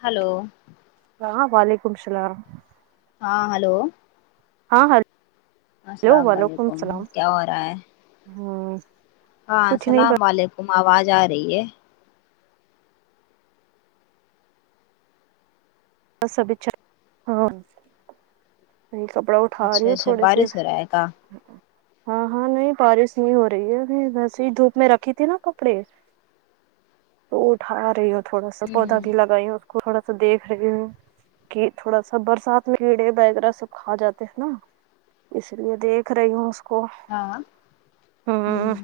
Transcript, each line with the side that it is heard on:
left: hello
right: ہاں وعلیکم السلام
left: ہاں ہیلو
right: ہاں ہر
left: السلام علیکم کیا ہو رہا ہے
right: ہاں
left: ہاں السلام و علیکم آواز آ رہی ہے
right: سبچھا ہاں نہیں کپڑا اٹھا رہی
left: اچھا
right: ہوں
left: اچھا
right: تھوڑے سے
left: بارش ہو رہا ہے کا
right: ہاں ہاں نہیں بارش نہیں ہو رہی ہے ویسے ہی دھوپ میں رکھی تھی نا کپڑے تو اٹھا رہی ہو تھوڑا سا
left: ہ
right: پودا بھی لگائی ہو اس کو تھوڑا سا دیکھ رہی ہو کہ تھوڑا سا برسات میں کیڑے وغیرہ سب کھا جاتے ہیں نا اس لیے دیکھ رہی ہوں اس کو
left: ہاں ہ
right: ہمم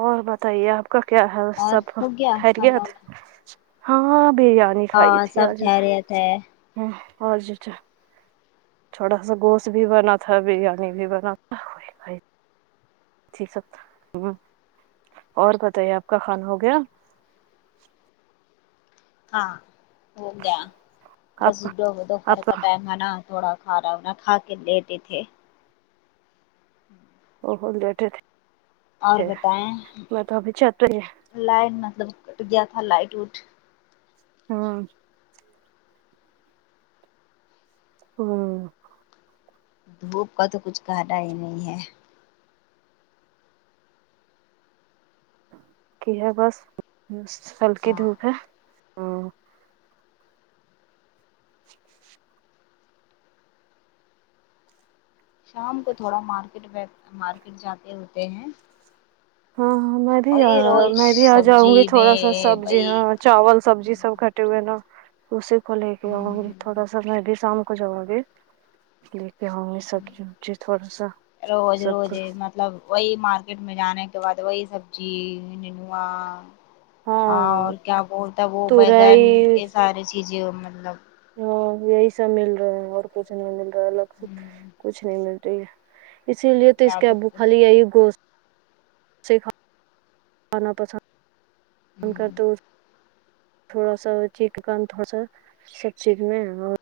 right: اور بتائیے آپ کا کیا حال
left: اور
right: سب
left: ہو گیا کھانا
right: خیریت
left: وانا
right: ہاں بد ن کھائی
left: ہاں
right: تھی
left: سب
right: آج بھی
left: خیریت ہے
right: [unintelligible] ہ ہج تو چھوڑا سا گوشت بھی بنا تھا بریانی بھی بنا تھا ٹھیک س ہمم اور بتائیے آپ کا کھانا ہو گیا
left: ہاں ہو گیا
right: آپ
left: بس
right: کا
left: دو دوپہر کا ٹائم ہے نا تھوڑا کھارا انا کھا کے لیٹے تھے ہوں
right: لیٹے تھے میں تو ابھی چہت ہی
left: لائن مطلب کٹ گیا تھا لائٹ وٹ
right: ہاں ہوں
left: دھوپ کا تو کچھ کہنا ہی نہیں ہے
right: کی ہے بس ہلکی
left: ہاں
right: دھوپ ہے ہمم
left: شام کو تھوڑا مارکیٹ مارکیٹ جاتے ہوتے ہیں
right: ہاں ہاں میں بھی
left: وہی روز
right: میں بھی آ جاؤں گی
left: سبزی
right: تھوڑا سا
left: میں
right: سبزی ہاں
left: وہی
right: چاول سبزی سب کھٹے ہوئے نا اسی کو لے کے آؤں گی تھوڑا سا میں بھی شام ہو جواگے لے کے ہم یہ سبزیبی تھوڑا سا
left: روز
right: سب
left: روز
right: کا
left: مطلب وہی مارکیٹ میں جانے کے بعد وہی سبزی ننوا ہاں اور کیا بولتا وہ بیگن
right: تورئی
left: یہ سارے چیزیں مطلب
right: ہاں یہی سب مل رہا ہیں اور کچھ نہیں مل رہا الگ سے کچھ نہیں مل اسی لیے تو اس کے
left: زیادہ
right: ا بو خالی یہی گوشت سے کھانا پسند اس تھوڑا سا چیٹ کام تھوڑا سا سب چیز میں اور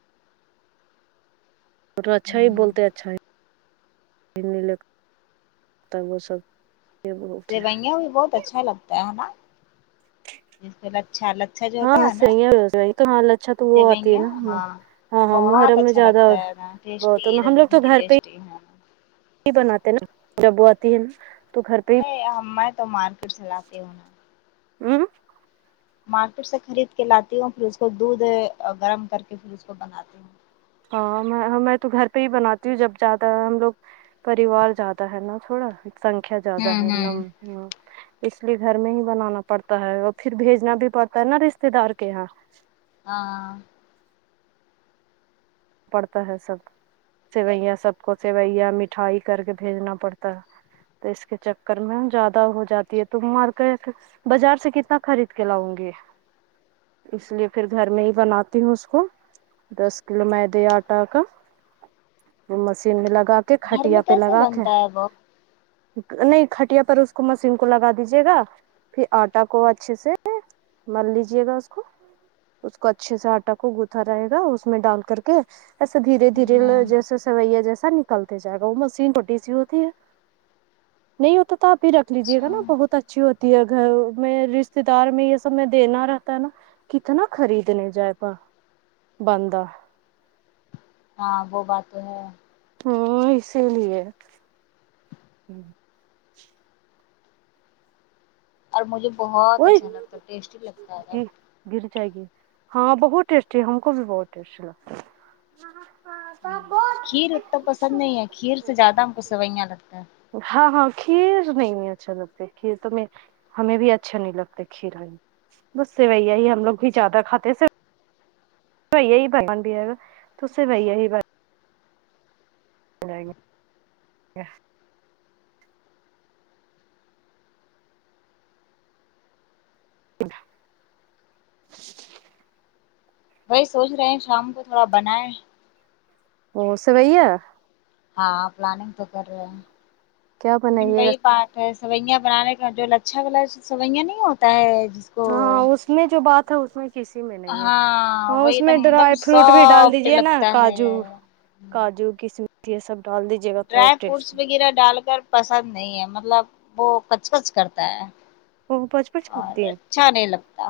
right: اور اچھا ہی بولتے اچھا ہی ہندی لے کر تب وہ سب یہ بولتے ہیں
left: سوئیاں بھی بہت اچھا لگتا ہے نا اس اچھا
right: ہاں ہاں سیا ہو تو حال اچھا تو وہ آتی ہے
left: سیوئیاں
right: نا
left: ہاں
right: ہاں ہاں
left: بہت
right: محرم میں
left: اچھا
right: زیادہ
left: لگتا ہے نا
right: وہ تو
left: ٹیسٹی ایک
right: ہم
left: دم
right: لوگ تو
left: ویری
right: گھر پہ ہی
left: ٹیسٹی ہے
right: بناتے ہیں نا جب وہ آتی ہے نا تو گھر پہ ہی
left: میں تو مارکیٹ سے لاتی ہوں
right: ہوں
left: مارکیٹ سے خرید کے لاتی ہوں پھر اس کو دودھ گرم کر کے پھر اس کو بناتی ہوں
right: ہاں میں تو گھر پہ ہی بناتی ہوں جب زیادہ ہم لوگ پریوار زیادہ ہے نا تھوڑا سنکھیا زیادہ
left: ہوں
right: ہے ن
left: ہوں
right: ہ اس لیے گھر میں ہی بنانا پڑتا ہے اور پھر بھیجنا بھی پڑتا ہے نا رشتے دار کے یہاں
left: ہاں
right: پڑتا ہے سب سیوئیاں سب کو سوئیاں مٹھائی کر کے بھیجنا پڑتا ہے تو اس کے چکر میں زیادہ ہو جاتی ہے تم مارکیٹ بازار سے کتنا خرید کے لاؤں گی اس لیے پھر گھر میں ہی بناتی ہوں اس کو دس کلو می دے آٹا کا وہ مشین میں لگا کے
left: گھر میں
right: کھٹیا پہ
left: کیسے
right: لگا کے
left: بنتا ہے وہ
right: نہیں کھٹیا پر اس کو مسیین کو لگا دیجیے گا پھر آٹا کو اچھے سے مل لیجے گا اس کو اس کو اچھے سے آٹا کو گتھا رہے گا اس میں ڈال کر کے ایسے دھیرے دھیرے
left: ہوں
right: جیسے سویاں جیسا نکلتے جائے گا وہ مشین چھوٹی سی ہوتی ہے نہیں ہوتا تو آپ ہی رکھ لیجیے گا
left: اچھا
right: نا بہت اچھی ہو تی ہے گھر میں رشتے دار میں یہ سب میں دینا رہتا ہے نا کتنا خریدنے جائے با بندہ
left: ہاں وہ بات تو ہے
right: ہاں اسی لیے
left: اور مجھے بہت
right: وہ
left: اچھا لگتا ہے ٹیسٹی لگتا ہے
right: گر جائے گی ہاں بہت ٹیسٹی ہم کو بھی بہت ٹیسٹی لگتا ہے ہاں ہاں [unintelligible]
left: کھیر اتنا پسند نہیں ہے کھیر سے زیادہ ہم کو سوئیاں لگتا ہے
right: ہاں ہاں کھیر نہیں اچھا لگتا کھیر تو میں ہمیں بھی اچھا نہیں لگتا کھیر ہمیں بس سوئیاں ہی ہم لوگ بھی زیادہ کھاتے ہیں سے تو یہی پسند بھی ہے نا تو سیویاں ہی بن جائے گے کیا خ
left: وہی سوچ رہے ہیں شام کو تھوڑا بنائے
right: او سیویان
left: ہاں پلاننگ تو کر رہے ہیں
right: کیا
left: لیکن
right: بنائیے گا
left: وہی بات تو سویاں بنانے کا جو اچھا گلا سویاں نہیں ہوتا ہے جس
right: ہاں
left: کو
right: اس میں جو بات ہے اس میں کسی میں نہیں ہے ہاں
left: وہ
right: اس
left: ایک
right: میں
left: دم ایک دم
right: ڈرائی فروٹ بھی ڈال
left: سافٹ
right: دیجے نا
left: لگتا ہے
right: کاجو کاجو کسمش یہ سب ڈال دیں
left: ڈرائی فروٹس وغیرہ ڈال کر پسند نہیں ہے مطلب وہ کچ کچ کرتا ہے
right: وہ پچ پچ
left: اور اچھا نہیں لگتا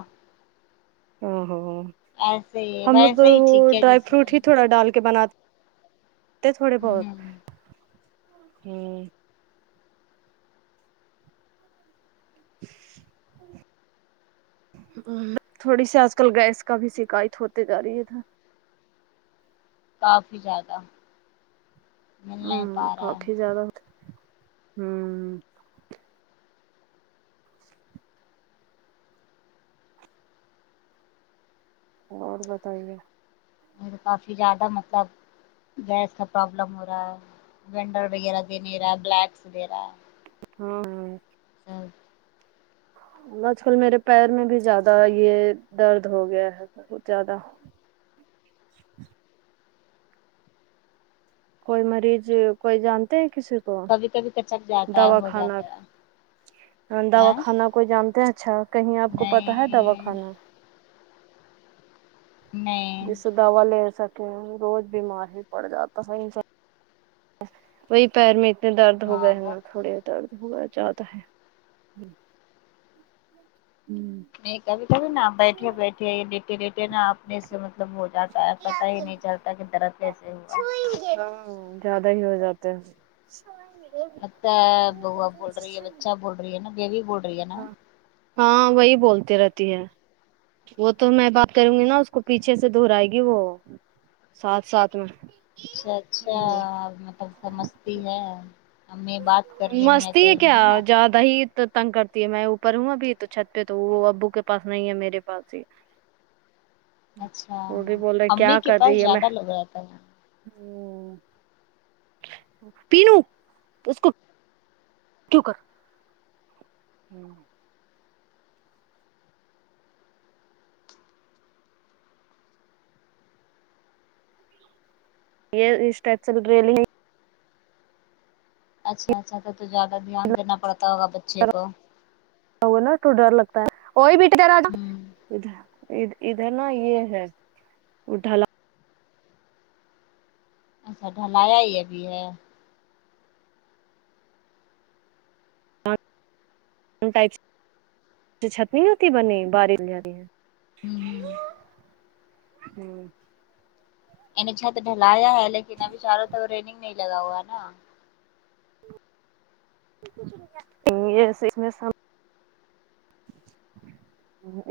right: او ہو
left: ایسے ہی
right: ہم لوگ تو
left: ویسے ہی
right: وہ
left: ٹھیک ہے
right: ڈرائی
left: جیسے
right: فروٹ ہی تو تھوڑا ڈال کے بناتے تھوڑے بہت ہوں [inaudible] تھوڑی سی آج کل گیس کا بھی شکایت ہوتے جا رہی ہے
left: کافی زیادہ مل
right: ہوں
left: نہیں پا رہا ہے
right: کافی زیادہ ہوتے ہوں اور بتائیے
left: میں بتاتی زیادہ مطلب گیس کا پروابلم ہو رہا ہے وینڈر وغیرہ د نہیں رہا ہے بلیکس دے رہا ہے
right: ہوں ہوں
left: تب
right: آج کل میرے پیر میں بھی زیادہ یہ درد ہو گیا ہے بہت زیادہ کوئی مریض کوئی جانتے ہیں کسی کو
left: لیکن
right: دواخانہ ہاں
left: ہے
right: دواخانہ کوئی جانتے ہیں اچھا کہیں آپ کو پتا ہے دوا
left: نہیں
right: خانہ
left: نئی
right: جس سے دوا لے سکے روز بیمار ہی پڑ جاتا ہے صح وہی پیر میں اتنے درد ہو گئے
left: ہاں وہ
right: نا تھوڑے درد ہوا جیادہ ہے ہوں
left: نہیں کبھی کبھی نا بیٹھے بیٹھے لیٹے لیٹے نا اپنے سے مطلب وہ جاتا ہے پتا ہی نہیں چلتا کہ درد کیسے ہوا
right: چھوئیں ہاں زیادہ ہی ہو جاتے ہیں
left: اچھا بوا بول رہی ہے بچا بول رہی ہے نا بیوی بول رہی ہے نا
right: ہاں وہی بولتی رہتی ہے وہ تو میں بات کروں گی نا اس کو پیچھے سے دہرائے گی وہ ساتھ ساتھ میں
left: اچھا اچھا مطلب س مستی میں ہے ہمیں بات کر رہی ہیں کہ ہے نا
right: دہی تو تنگ کرتی ہے میں اوپر ہوں ابھی تو چھت پہ تو وہ ابو کے پاس نہیں ہے میرے پاس ہی
left: اچھا
right: وہ بھی بول رہے
left: امی
right: کیا
left: کے
right: کر
left: پاس
right: رہی ہے میں
left: زیادہ لوگ رہتا ہے
right: ہوں پینو اس کو ٹو کر ہوں یہ اسٹ [unintelligible]
left: اچھا اچھا تو تو زیادہ دھیان دینا پڑتا ہوگا بچے کو
right: ہ نا تو ڈر لگتا ہے وہ ہی بھی ٹھہرا
left: ہوں
right: ادھر ا د ادھر نا یہ ہے ا ڈھلا
left: اچھا ڈھلایا یہ بھی ہے
right: [unintelligible] چھت نہیں ہوتی بنی بارش جاتی ہے
left: ہوں
right: ہوں
left: ان چھت ڈھلایا لیکن ابھی چاروں طرف ریلنگ نہیں لگا ہوا نا
right: [unintelligible]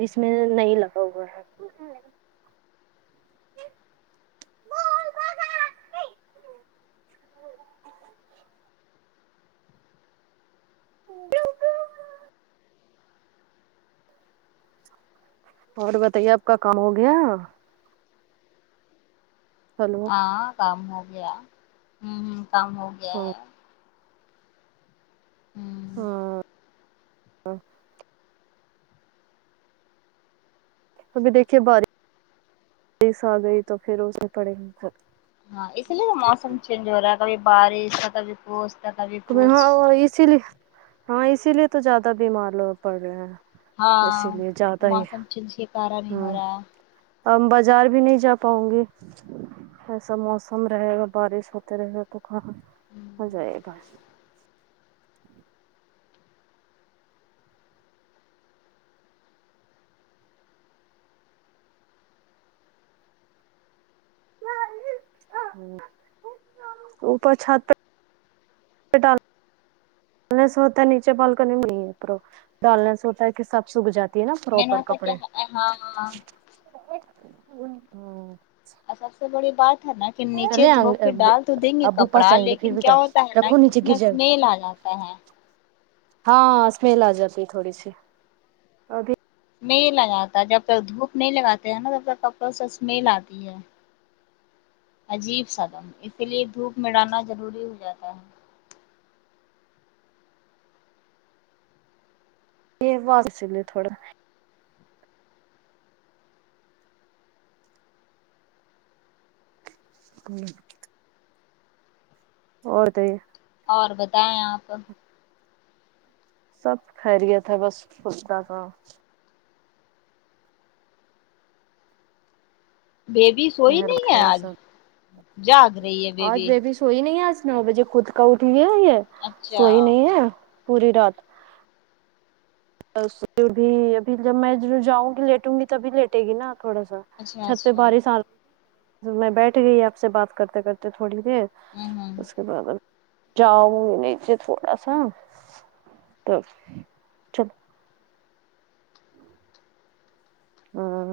right: اس میں نہیں لگا ہوا ہے [inaudible] اور بتائیے آپ کا کام ہو گیا ہلو
left: ہاں کام ہو گیا ہوں ہوں کام ہو گیا
right: ہاں
left: ہے ہوں
right: ہاں ا ابھی دیکھیے بارش بس آ گئی تو پھر اسے پڑے ہم
left: ہاں اس لیے موسم چینج ہو رہا ہے کبھی بارش کبھی کچھ تو کبھی کچھ
right: ہاں اسی لیے ہاں اسی لیے تو زیادہ بیمار لوگ پڑ رہے ہیں
left: ہاں
right: اسی لیے زیادہ ہی
left: موسم چینج کے کارن ہی ہو رہا ہے
right: ا بازار بھی نہیں جا پاؤں گی ایسا موسم رہے گا بارش ہوتے رہے گا تو کاں ہو جائے گا کا اوپر چھت پے [unintelligible] دال نئی ایسا ہوتا ہے نیچے بالکنی میں نہیں ہے ڈال نے سے ہوتا ہے کہ سب سوکھ جاتا ہے تی ہے نا
left: میں نے
right: پروپر
left: ہوتا کیا
right: کپڑے
left: ہاں ہاں
right: ہوں
left: سب سے بڑی بات ہے نا کے نیچے
right: چلے
left: دھو کے ڈال تو دیں گے
right: ابو پاس
left: کپڑا
right: جائیں گے پھر
left: لیکن
right: بیٹا
left: کیا ہوتا ہے نا
right: رکھو
left: کہ
right: نیچے
left: اس
right: گر
left: میں
right: جائے
left: اسمیل آ جاتا ہے
right: ہاں اسمیل آ جاتی ہے تھوڑی سی ابھی
left: میل لگاتا ہے جب تک دھوپ نہیں لگاتے ہیں نا تب تک کپڑوں سے اسمیل آتی ہے عجیب سدم اسی لیے دھوپ میں ڈالنا ضروری ہو جاتا ہے
right: یہ باز سلے تھوڑا ہمم اور دے
left: اور بتائیں آپ
right: سب خیریت ہے بس [unintelligible]
left: بیبی سوئی
right: مہر
left: نہیں ہے
right: خیر
left: آج
right: سب
left: جاگ رہی ہے بیبی
right: سوئی نہیں آج نو بجے خود کا اٹ رہ ہے یہ
left: اچھا
right: سوئی نہیں ہے پوری رات بس بھی ابھی جب میں جاؤں گی لیٹوں گی تب لیٹے گی نا تھوڑا سا
left: اچھا
right: چھت پہ
left: اچھا
right: بارش آ رہی میں بیٹھ گئی آپ سے بات کرتے کرتے تو تھوڑی دیر
left: ہوں ہوں
right: اس کے بعد جاؤ نیچے تھوڑا سا تو چلو ہاں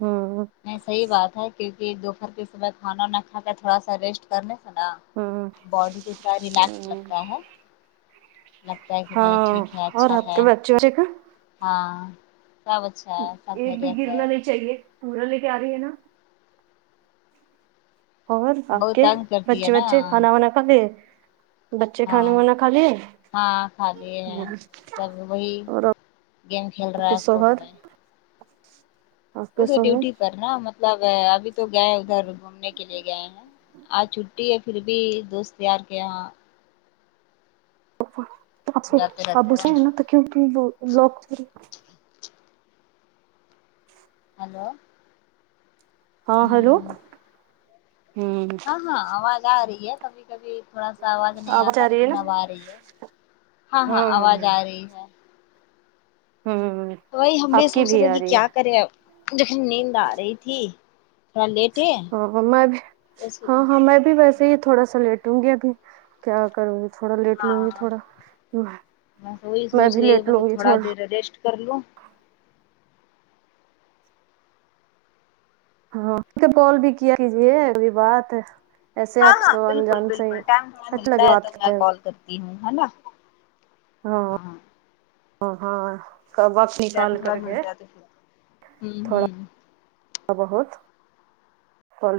right: ہاں
left: میں صحیح بات ہے کیونکہ جو گھر کے صبح کھانا وانا کا کر تھوڑا سا ریسٹ کرنے سے نہ
right: ہ
left: باڈی کو تھڑا ریلیکس لگتا ہے لگتا ہے کہ نہیں
right: ہاں
left: ٹھیک ہے
right: اور
left: اچھا
right: آپ
left: ہے
right: کے بچے بچے کا
left: ہاں سب اچھا ہے سب خیریت ہے
right: چلیے پورا لے کے آ رہی ہے نا اور آپ
left: بہت
right: کے
left: تنگ کرتی ہے
right: بچے
left: نا
right: وچے کھانا وانا کھا گئے
left: ہاں ہاں کھا لیے ہیں تب وہی
right: اور
left: گیم کھیل
right: آپ
left: رہا
right: کے
left: ہے فون
right: شوہر
left: میں
right: آپ
left: ا
right: کے
left: تو ڈیوٹی
right: شوہر
left: پر نا مطلب ابھی تو گئے ادھر گھومنے کے لیے گئے ہیں آج چھٹی ہے پھر بھی دوست یار کے یہاں
right: آپ سے
left: جاتے رہتے
right: اپو سے
left: ہیں
right: ہے نا تو کیوں ت لوگ [unintelligible]
left: ہیلو
right: ہاں ہلو ہوں
left: ہاں ہاں آواز آ رہی ہے کبھی کبھی تھوڑا سا آواز نہیں آتا
right: آ رہی ہے
left: لیکن
right: نا
left: اب آ رہی ہے ہاں ہاں آواز آ رہی ہے
right: ہوں
left: تو وہی ہم بھی
right: آپ کی
left: سوچ رہے
right: آ
left: کہ
right: رہی ہے
left: کیا کرے مجھے نیند آ رہی تھی تھوڑا لیٹ ہے
right: ہاں میں بھی
left: اس
right: ہاں ہاں میں بھی وس یہ تھوڑا سا لیٹوں گی ابھی کیا کروں تھوڑا لیٹ لوں گی
left: ہاں
right: تھوڑا
left: بس وہی
right: میں
left: سوچ
right: بھی
left: رہی
right: لیٹ
left: ہوں کہ
right: لوں گی تھوڑا
left: دیر ریسٹ کر لو
right: ہاں تو کال بھی کیا کیجے ابھی بات ایسے
left: ہاں
right: آپ
left: ہاں
right: تو
left: بالکل
right: انجان سے
left: بالکل ٹائم تھوڑا
right: اچھا
left: ملتا
right: لگے
left: ہے تو
right: بات
left: میں
right: کرتے ہیں
left: کال کرتی ہوں ہے نا ہاں
right: ہاں ہاں کب وش
left: م تھوڑا ملتا ہے تو پھر ہوں ہوں
right: ہاں بہت کال